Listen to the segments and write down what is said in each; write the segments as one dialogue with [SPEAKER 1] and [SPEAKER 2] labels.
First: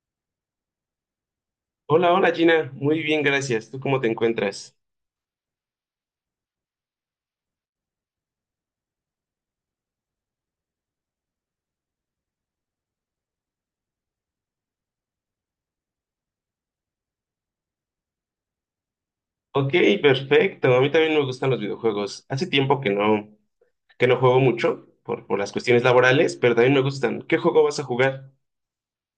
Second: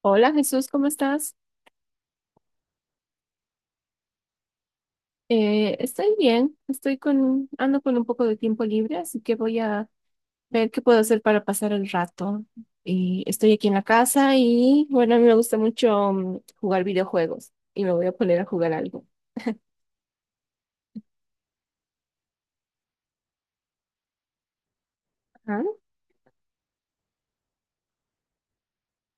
[SPEAKER 1] Hola Jesús, ¿cómo estás?
[SPEAKER 2] Hola, hola Gina, muy bien, gracias. ¿Tú cómo te encuentras?
[SPEAKER 1] Estoy bien, ando con un poco de tiempo libre, así que voy a ver qué puedo hacer para pasar el rato. Y estoy aquí en la casa y bueno, a mí me gusta mucho jugar videojuegos y me voy a poner a jugar algo.
[SPEAKER 2] Ok, perfecto. A mí también me gustan los videojuegos. Hace tiempo que no juego mucho por las
[SPEAKER 1] Ajá.
[SPEAKER 2] cuestiones laborales, pero también me gustan. ¿Qué juego vas a jugar?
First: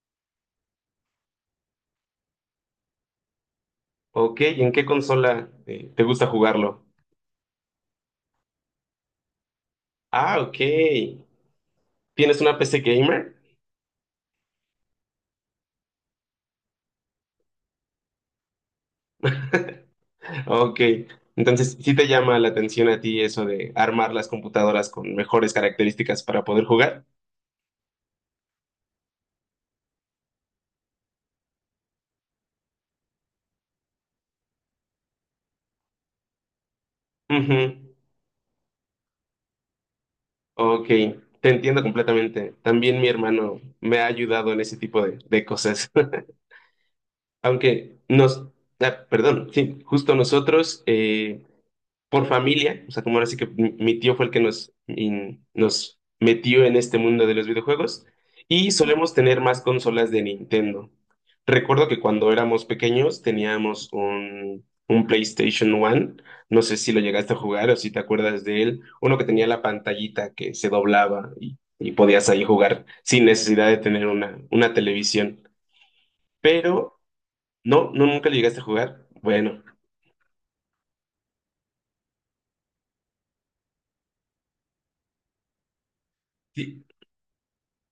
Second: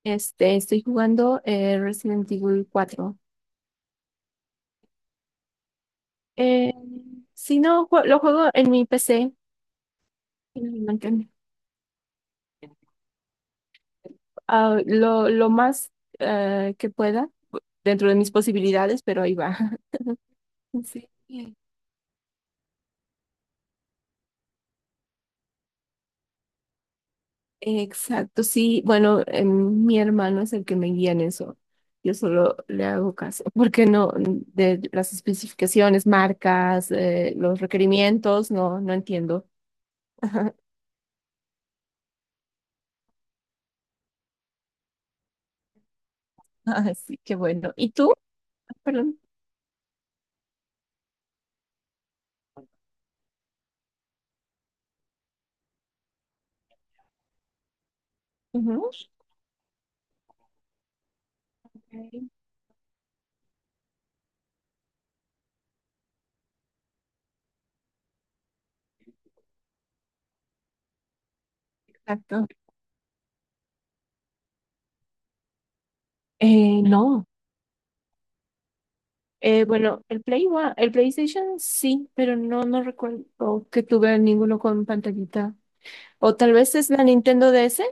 [SPEAKER 1] Estoy jugando Resident Evil cuatro.
[SPEAKER 2] Ok, ¿y en qué consola te gusta
[SPEAKER 1] Eh,
[SPEAKER 2] jugarlo?
[SPEAKER 1] si no, lo juego en mi PC,
[SPEAKER 2] Ah, ok.
[SPEAKER 1] en mi Nintendo.
[SPEAKER 2] ¿Tienes una PC gamer?
[SPEAKER 1] Ah, lo más que pueda dentro de mis posibilidades, pero ahí va.
[SPEAKER 2] Ok.
[SPEAKER 1] Sí.
[SPEAKER 2] Entonces, ¿sí te llama la atención a ti eso de armar las computadoras con mejores características para poder jugar?
[SPEAKER 1] Exacto, sí. Bueno, mi hermano es el que me guía en eso. Yo solo le hago caso, porque no, de las especificaciones, marcas,
[SPEAKER 2] Ujú.
[SPEAKER 1] los requerimientos, no entiendo.
[SPEAKER 2] Ok, te entiendo completamente. También mi hermano me ha ayudado en ese tipo de cosas.
[SPEAKER 1] Así que bueno. ¿Y
[SPEAKER 2] Aunque
[SPEAKER 1] tú?
[SPEAKER 2] nos,
[SPEAKER 1] Perdón.
[SPEAKER 2] Perdón, sí, justo nosotros por familia, o sea, como ahora sí que mi tío fue el que nos metió en este mundo de los videojuegos, y
[SPEAKER 1] Ujú.
[SPEAKER 2] solemos tener más consolas de Nintendo. Recuerdo que
[SPEAKER 1] Ok.
[SPEAKER 2] cuando éramos pequeños teníamos un PlayStation One, no sé si lo llegaste a jugar o si te acuerdas de él, uno que tenía la pantallita que se doblaba y podías ahí
[SPEAKER 1] Exacto.
[SPEAKER 2] jugar sin necesidad de tener una televisión. Pero,
[SPEAKER 1] No.
[SPEAKER 2] no, Nunca lo llegaste a jugar. Bueno.
[SPEAKER 1] Bueno, el el PlayStation sí, pero no recuerdo que tuve ninguno con pantallita. O tal vez
[SPEAKER 2] Sí,
[SPEAKER 1] es la Nintendo DS.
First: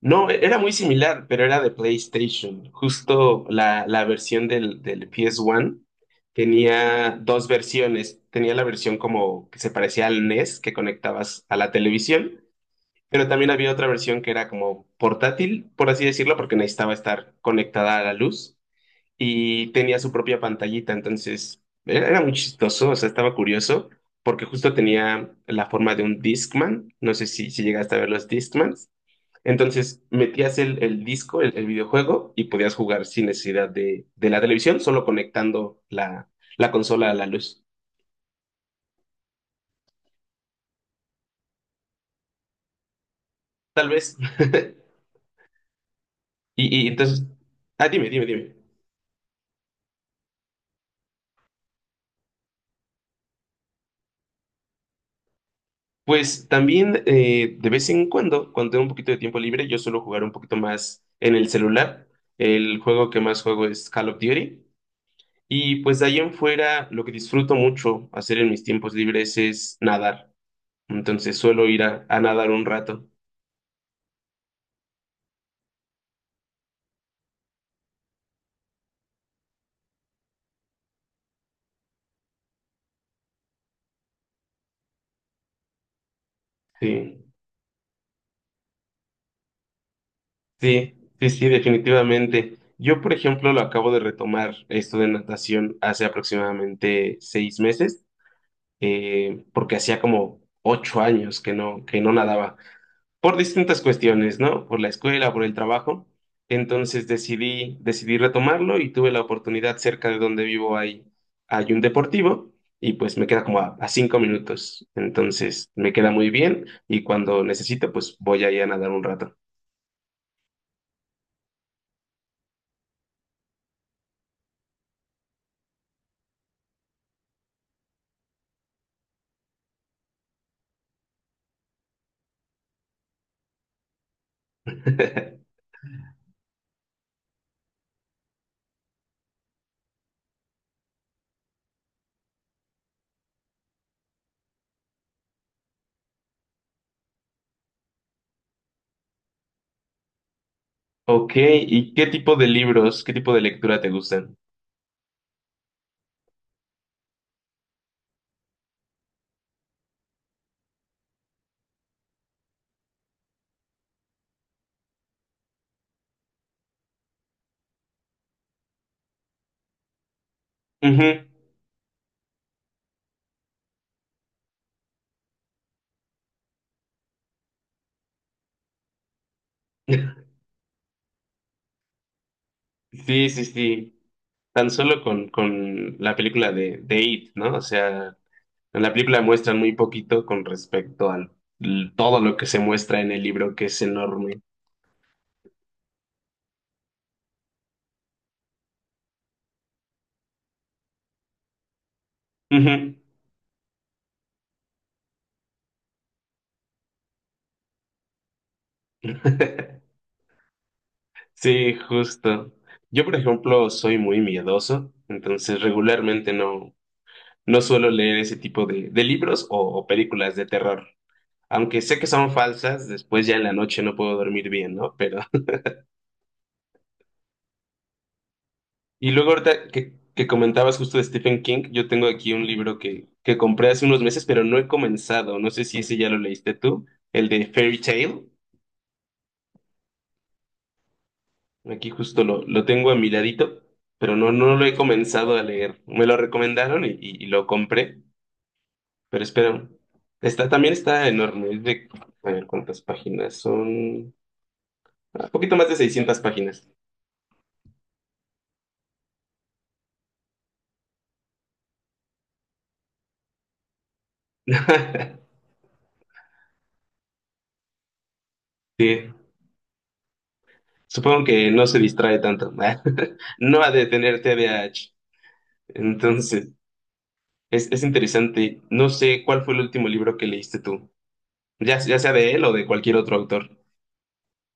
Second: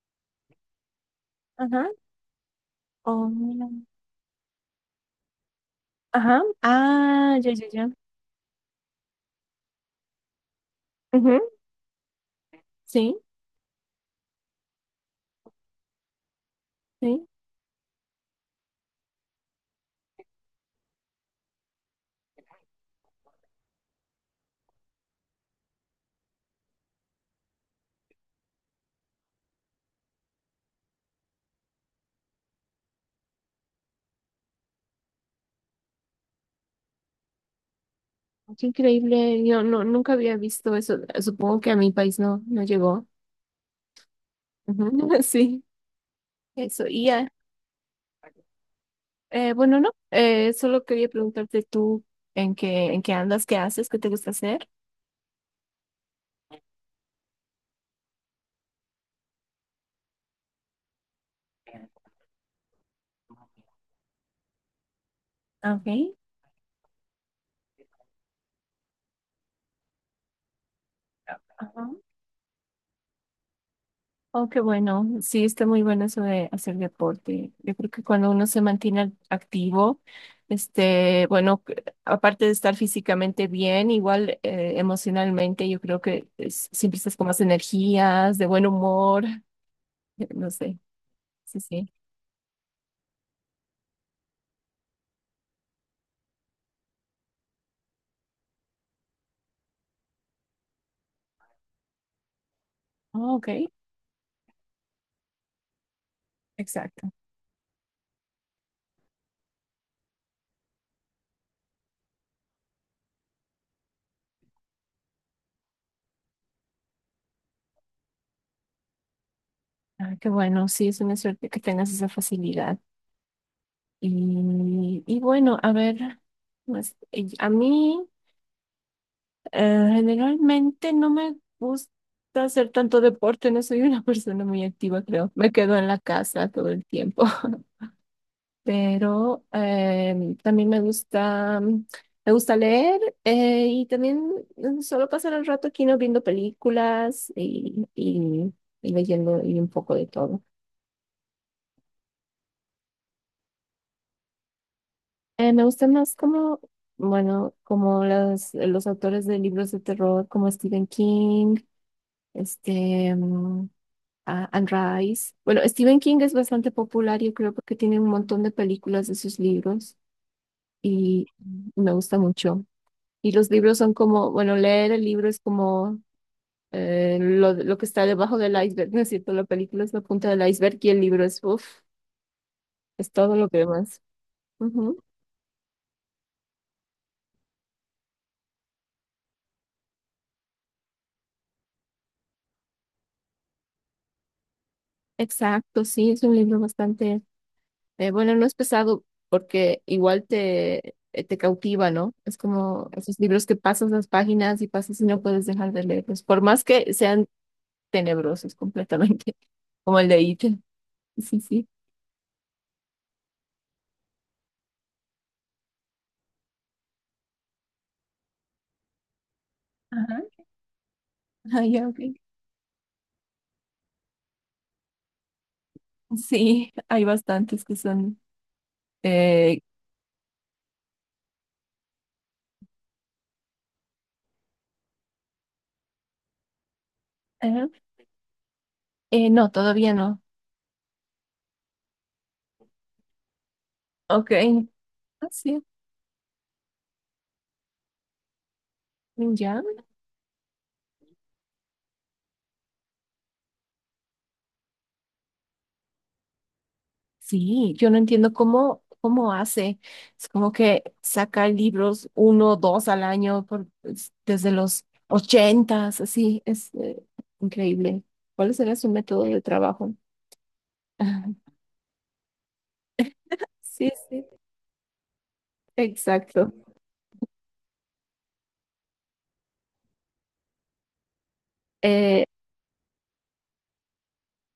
[SPEAKER 2] no, era muy similar, pero era de
[SPEAKER 1] Ajá.
[SPEAKER 2] PlayStation. Justo
[SPEAKER 1] O-
[SPEAKER 2] la versión del PS1
[SPEAKER 1] ajá.
[SPEAKER 2] tenía
[SPEAKER 1] Ah,
[SPEAKER 2] dos
[SPEAKER 1] ya, ya, ya.
[SPEAKER 2] versiones. Tenía la versión como que se parecía al NES que
[SPEAKER 1] Ujú.
[SPEAKER 2] conectabas a la televisión,
[SPEAKER 1] Sí,
[SPEAKER 2] pero también había otra versión que era como portátil, por así decirlo, porque necesitaba
[SPEAKER 1] sí.
[SPEAKER 2] estar conectada a la luz y tenía su propia pantallita. Era muy chistoso, o sea, estaba curioso porque justo tenía la forma de un Discman. No sé si llegaste a ver los Discmans. Entonces metías el disco, el videojuego, y podías jugar sin necesidad de la televisión, solo conectando la consola a la luz.
[SPEAKER 1] Qué increíble. Yo nunca había visto eso. Supongo que a mi país no llegó.
[SPEAKER 2] Tal vez.
[SPEAKER 1] Ujú. Sí,
[SPEAKER 2] Y,
[SPEAKER 1] eso.
[SPEAKER 2] y
[SPEAKER 1] Y
[SPEAKER 2] entonces,
[SPEAKER 1] ya.
[SPEAKER 2] Dime, dime, dime.
[SPEAKER 1] Bueno, no. Solo quería preguntarte tú en qué andas, qué haces, qué te gusta hacer.
[SPEAKER 2] Pues también de vez en cuando, cuando tengo un poquito de tiempo libre, yo suelo jugar un poquito más en el celular. El juego que más juego es Call of Duty. Y
[SPEAKER 1] Ok.
[SPEAKER 2] pues de ahí en fuera, lo que disfruto mucho hacer en mis tiempos libres es nadar. Entonces suelo ir
[SPEAKER 1] Ajá.
[SPEAKER 2] a nadar un rato.
[SPEAKER 1] Oh, qué bueno. Sí, está muy bueno eso de hacer deporte. Yo creo que cuando uno se mantiene activo, este, bueno, aparte de estar físicamente bien, igual emocionalmente, yo creo que siempre estás
[SPEAKER 2] Sí.
[SPEAKER 1] con más energías, de buen humor, no sé.
[SPEAKER 2] Sí, sí, sí,
[SPEAKER 1] Sí, sí.
[SPEAKER 2] definitivamente. Yo, por ejemplo, lo acabo de retomar esto de natación hace aproximadamente 6 meses, porque hacía como 8 años que no nadaba,
[SPEAKER 1] Oh,
[SPEAKER 2] por
[SPEAKER 1] ok,
[SPEAKER 2] distintas cuestiones, ¿no? Por la escuela, por el trabajo. Entonces
[SPEAKER 1] exacto.
[SPEAKER 2] decidí retomarlo y tuve la oportunidad cerca de donde hay un deportivo y pues me queda como a 5 minutos. Entonces me queda muy bien y cuando necesito, pues voy ahí a nadar un rato.
[SPEAKER 1] Ah, qué bueno. Sí, es una suerte que tengas esa facilidad. Y bueno, a ver, pues, y a mí. Generalmente no me gusta hacer tanto deporte, no soy una persona muy activa, creo. Me quedo en la casa todo el tiempo, pero también me gusta, me gusta leer y también solo pasar el rato aquí no viendo películas y leyendo y un poco de todo.
[SPEAKER 2] Ok, ¿y qué tipo de libros, qué tipo de lectura te gustan?
[SPEAKER 1] Me gusta más como, bueno, como los autores de libros de terror como Stephen King, este... mm, ah, and Rise. Bueno, Stephen King es bastante popular, yo creo, porque tiene un montón de películas de sus libros
[SPEAKER 2] Ujú.
[SPEAKER 1] y me gusta mucho. Y los libros son como, bueno, leer el libro es como lo que está debajo del iceberg, ¿no es cierto? La película es la punta del iceberg y el libro es, uff, es
[SPEAKER 2] Sí,
[SPEAKER 1] todo
[SPEAKER 2] sí,
[SPEAKER 1] lo que
[SPEAKER 2] sí.
[SPEAKER 1] demás.
[SPEAKER 2] Tan
[SPEAKER 1] Ujú.
[SPEAKER 2] solo con la película de It, ¿no? O sea, en la película muestran muy poquito con respecto a todo lo que se muestra en el libro, que es enorme.
[SPEAKER 1] Exacto, sí, es un libro bastante. Bueno, no es pesado porque igual te, te cautiva, ¿no? Es como
[SPEAKER 2] Ujú.
[SPEAKER 1] esos libros que pasas las páginas y pasas y no puedes dejar de leerlos, por más que sean tenebrosos completamente, como el de It. Sí, sí.
[SPEAKER 2] Sí, justo. Yo, por ejemplo, soy muy miedoso, entonces regularmente no suelo leer ese tipo de libros o
[SPEAKER 1] Ajá.
[SPEAKER 2] películas de terror.
[SPEAKER 1] Ah,
[SPEAKER 2] Aunque
[SPEAKER 1] ya, ok.
[SPEAKER 2] sé que
[SPEAKER 1] Sí.
[SPEAKER 2] son falsas, después ya en la noche no puedo dormir bien, ¿no? Pero.
[SPEAKER 1] Sí, hay bastantes que son...
[SPEAKER 2] Y luego
[SPEAKER 1] Eh,
[SPEAKER 2] ahorita que comentabas justo de Stephen King, yo tengo aquí un libro que compré hace unos meses, pero no he comenzado. No sé si ese ya lo leíste tú, el de
[SPEAKER 1] ajá.
[SPEAKER 2] Fairy Tale.
[SPEAKER 1] No, todavía no.
[SPEAKER 2] Aquí justo lo tengo a mi ladito, pero no,
[SPEAKER 1] Ok.
[SPEAKER 2] no lo he
[SPEAKER 1] Ah,
[SPEAKER 2] comenzado a
[SPEAKER 1] sí,
[SPEAKER 2] leer. Me lo recomendaron y lo compré, pero
[SPEAKER 1] ya.
[SPEAKER 2] espero. Está, también está enorme. Es de, a ver cuántas páginas son. Un poquito más de 600 páginas.
[SPEAKER 1] Sí, yo no entiendo cómo, cómo hace. Es como que saca libros uno, dos al año desde los ochentas, así, es increíble. ¿Cuál será su
[SPEAKER 2] Sí.
[SPEAKER 1] método de trabajo?
[SPEAKER 2] Supongo
[SPEAKER 1] Ajá.
[SPEAKER 2] que no se distrae tanto. No ha de
[SPEAKER 1] Sí,
[SPEAKER 2] tener
[SPEAKER 1] sí,
[SPEAKER 2] TDAH. Entonces,
[SPEAKER 1] exacto.
[SPEAKER 2] es interesante. No sé cuál fue el último libro que leíste tú. Ya sea
[SPEAKER 1] Eh,
[SPEAKER 2] de él o de cualquier otro autor.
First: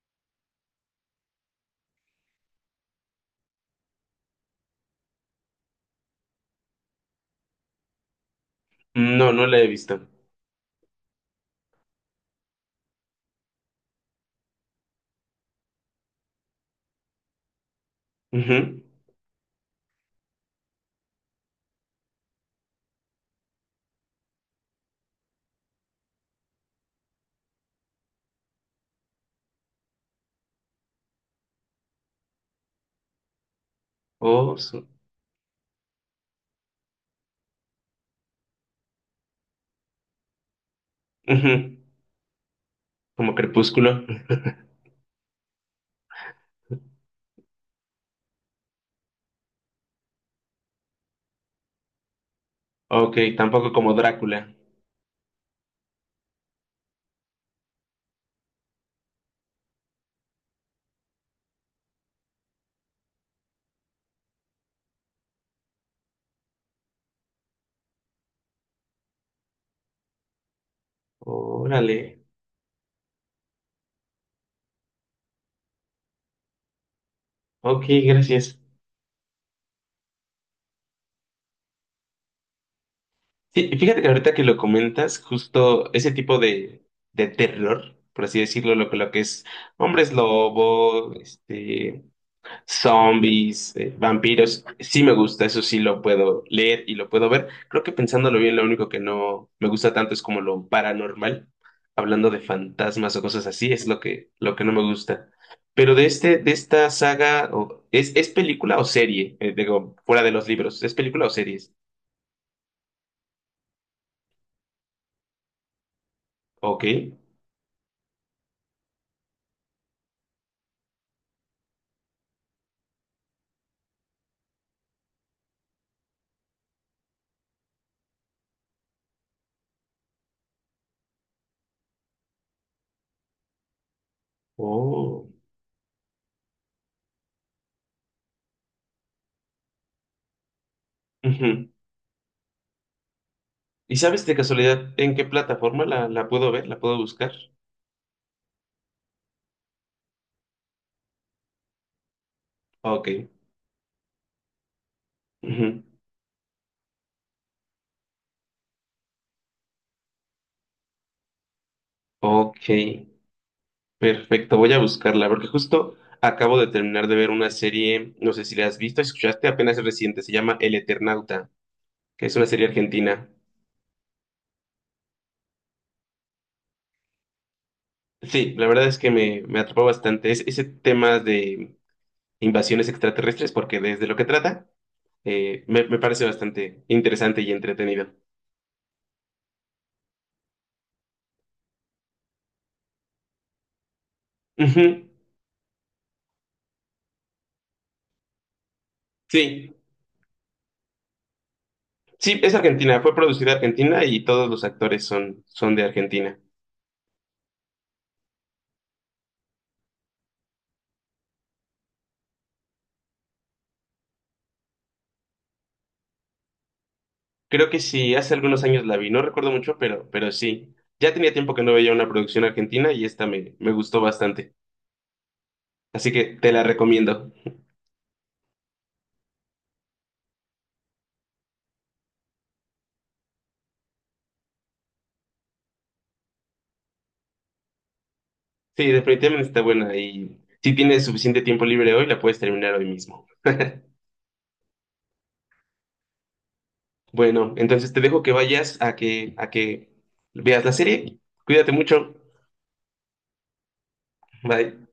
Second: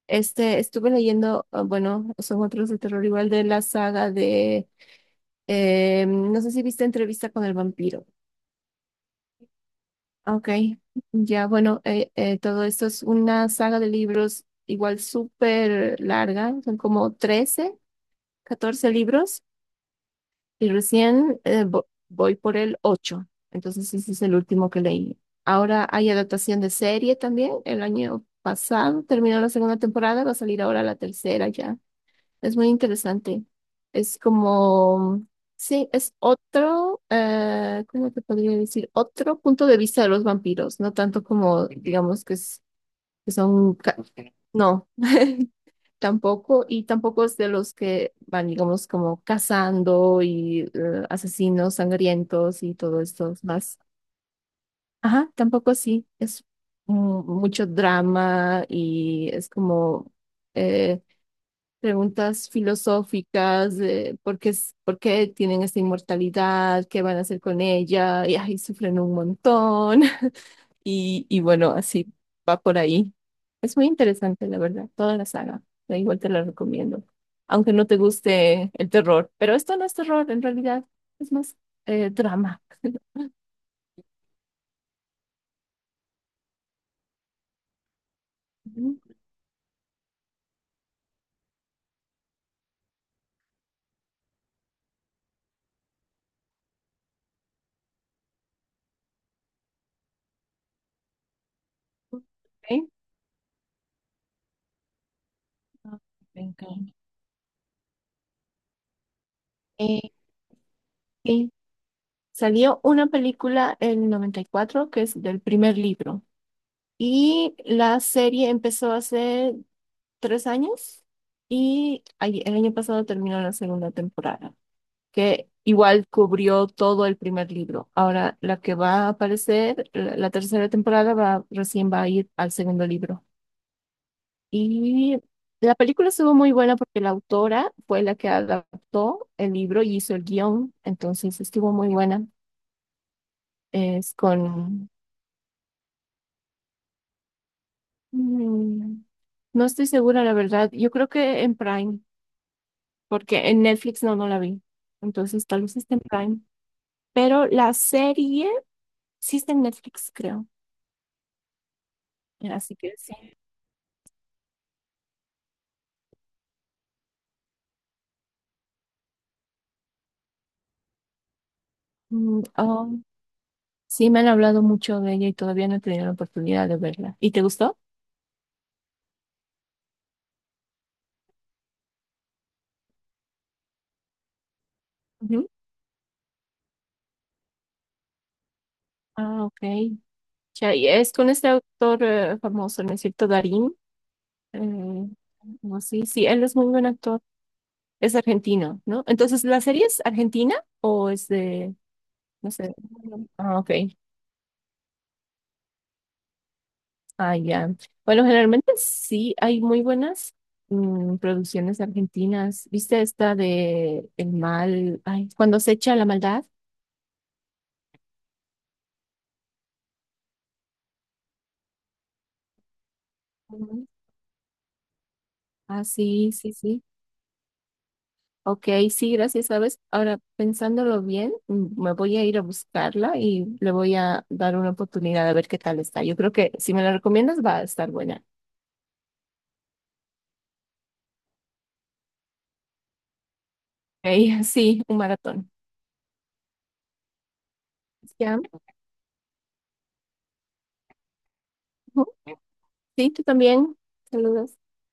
[SPEAKER 1] Estuve leyendo, ah, bueno, son otros de terror igual de la saga de, no sé si viste Entrevista con el vampiro.
[SPEAKER 2] No, no la he visto.
[SPEAKER 1] Ok, ya bueno, todo esto es una saga de libros igual súper larga, son como 13,
[SPEAKER 2] Ujú.
[SPEAKER 1] 14 libros y recién voy por el 8, entonces ese es el último que leí. Ahora hay adaptación de serie también, el año pasado terminó la segunda temporada, va a salir ahora la tercera ya. Es muy interesante. Es
[SPEAKER 2] Oh, su-
[SPEAKER 1] como, sí, es otro, ¿cómo te podría decir? Otro punto de vista de los vampiros, no tanto como,
[SPEAKER 2] Ujú.
[SPEAKER 1] digamos, que, es- que
[SPEAKER 2] Como
[SPEAKER 1] son,
[SPEAKER 2] Crepúsculo.
[SPEAKER 1] ca- no, tampoco, y tampoco es de los que van, digamos, como cazando y asesinos sangrientos y todo
[SPEAKER 2] Ok,
[SPEAKER 1] esto
[SPEAKER 2] tampoco
[SPEAKER 1] más.
[SPEAKER 2] como Drácula.
[SPEAKER 1] Ajá, tampoco así. Es mucho drama y es como... eh, preguntas filosóficas de por qué, por qué tienen esta inmortalidad, qué van a hacer con ella, y ahí sufren un montón. Y bueno,
[SPEAKER 2] Órale.
[SPEAKER 1] así va por ahí. Es muy interesante, la verdad, toda la saga. Da igual, te la recomiendo, aunque
[SPEAKER 2] Ok,
[SPEAKER 1] no te
[SPEAKER 2] gracias.
[SPEAKER 1] guste el terror. Pero esto no es terror, en realidad, es más drama.
[SPEAKER 2] Sí, y fíjate que ahorita que lo comentas, justo ese tipo de terror, por así decirlo,
[SPEAKER 1] Mm.
[SPEAKER 2] lo que es hombres lobo, este. Zombies, vampiros, sí me gusta, eso sí lo puedo leer y lo puedo ver. Creo que pensándolo bien, lo único que no me gusta tanto es como lo paranormal,
[SPEAKER 1] Ok.
[SPEAKER 2] hablando de fantasmas o cosas así, es lo lo que no me gusta. Pero
[SPEAKER 1] Ah.
[SPEAKER 2] de este,
[SPEAKER 1] Me
[SPEAKER 2] de esta
[SPEAKER 1] encanta.
[SPEAKER 2] saga, ¿ es película o serie? Digo,
[SPEAKER 1] Eh,
[SPEAKER 2] fuera de los libros, ¿es película o
[SPEAKER 1] sí.
[SPEAKER 2] series?
[SPEAKER 1] Salió una película en 94 que es del primer libro.
[SPEAKER 2] Ok.
[SPEAKER 1] Y la serie empezó hace 3 años y el año pasado terminó la segunda temporada, que igual cubrió todo el primer libro. Ahora la que va a aparecer, la tercera temporada va, recién va a ir al segundo libro. Y
[SPEAKER 2] Oh.
[SPEAKER 1] la película estuvo muy buena porque la autora fue la que adaptó el libro y hizo el guión, entonces
[SPEAKER 2] Ujú.
[SPEAKER 1] estuvo muy buena.
[SPEAKER 2] ¿Y
[SPEAKER 1] Es
[SPEAKER 2] sabes de
[SPEAKER 1] con...
[SPEAKER 2] casualidad en qué plataforma la puedo ver? ¿La puedo buscar?
[SPEAKER 1] mm, no estoy segura, la verdad. Yo creo que en Prime.
[SPEAKER 2] Ok.
[SPEAKER 1] Porque en Netflix no la vi. Entonces tal vez
[SPEAKER 2] Ujú.
[SPEAKER 1] esté en Prime. Pero la serie sí está en Netflix, creo.
[SPEAKER 2] Ok.
[SPEAKER 1] Así que sí.
[SPEAKER 2] Perfecto, voy a buscarla, porque justo acabo de terminar de ver una serie, no sé si la has visto, escuchaste apenas es reciente, se llama El Eternauta, que es
[SPEAKER 1] Mm,
[SPEAKER 2] una serie
[SPEAKER 1] oh,
[SPEAKER 2] argentina.
[SPEAKER 1] sí, me han hablado mucho de ella y todavía no he tenido la oportunidad de verla. ¿Y te gustó?
[SPEAKER 2] Sí, la verdad es que me atrapó bastante ese tema de invasiones extraterrestres, porque desde lo que trata,
[SPEAKER 1] Ujú.
[SPEAKER 2] me parece bastante interesante y entretenido.
[SPEAKER 1] Ah, ok. Ya, y es con este actor famoso, ¿no es cierto? Darín. Eh,
[SPEAKER 2] Ujú,
[SPEAKER 1] no, sí, sí, él es muy buen actor. Es argentino, ¿no? Entonces, ¿la
[SPEAKER 2] sí,
[SPEAKER 1] serie es argentina o es de,
[SPEAKER 2] sí,
[SPEAKER 1] no
[SPEAKER 2] es
[SPEAKER 1] sé?
[SPEAKER 2] Argentina, fue producida en
[SPEAKER 1] Ah, ok.
[SPEAKER 2] Argentina y todos los actores son de Argentina.
[SPEAKER 1] Ah, ya. Bueno, generalmente sí hay muy buenas producciones argentinas. ¿Viste esta de El mal? Ay, cuando se echa la maldad.
[SPEAKER 2] Creo que sí, hace algunos años la vi, no recuerdo mucho, pero sí. Ya tenía tiempo que no veía una producción argentina y esta me
[SPEAKER 1] Ujú.
[SPEAKER 2] gustó bastante.
[SPEAKER 1] Ah,
[SPEAKER 2] Así
[SPEAKER 1] sí,
[SPEAKER 2] que te
[SPEAKER 1] sí,
[SPEAKER 2] la
[SPEAKER 1] sí.
[SPEAKER 2] recomiendo.
[SPEAKER 1] Ok, sí, gracias, ¿sabes? Ahora, pensándolo bien, me voy a ir a buscarla y le voy a dar una oportunidad a ver qué tal está. Yo creo que si me la recomiendas va a estar buena.
[SPEAKER 2] Sí, definitivamente está buena y si tienes suficiente tiempo libre hoy, la puedes terminar hoy mismo.
[SPEAKER 1] Ok, sí, un maratón.
[SPEAKER 2] Bueno, entonces te dejo que
[SPEAKER 1] Ya.
[SPEAKER 2] vayas a que veas la serie. Cuídate
[SPEAKER 1] Ujú.
[SPEAKER 2] mucho.
[SPEAKER 1] Sí, tú también. Saludos.
[SPEAKER 2] Bye.